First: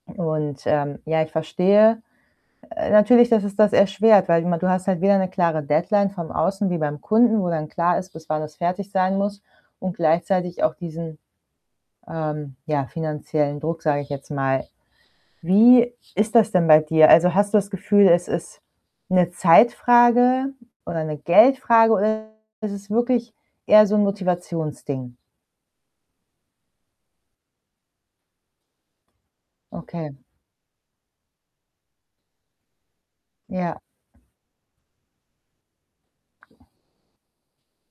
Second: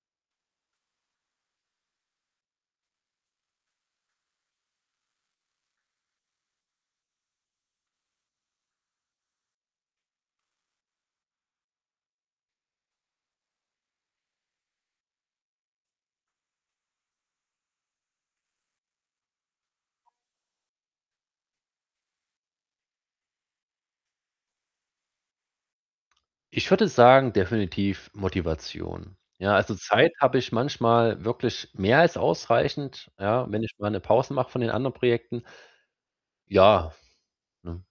Und, ähm, ja, ich verstehe, äh, natürlich dass es das erschwert, weil ma du hast halt weder 'ne klare Deadline vom Außen, wie beim Kunden, wo dann klar ist, bis wann das fertig sein muss und gleichzeitig auch diesen, ähm, ja, finanziellen Druck, sage ich jetzt mal. Wie ist das denn bei dir? Also, hast du das Gefühl, es ist 'ne Zeitfrage, oder 'ne Geldfrage, oder ist es wirklich, eher so 'n Motivationsding? Ich würde sagen: „Definitiv Motivation“, ja also, Okay. Zeit, habe ich manchmal, wirklich mehr als ausreichend, ja, wenn ich Ja. mal 'ne Pause mache, von den anderen Projekten. Ja, ne?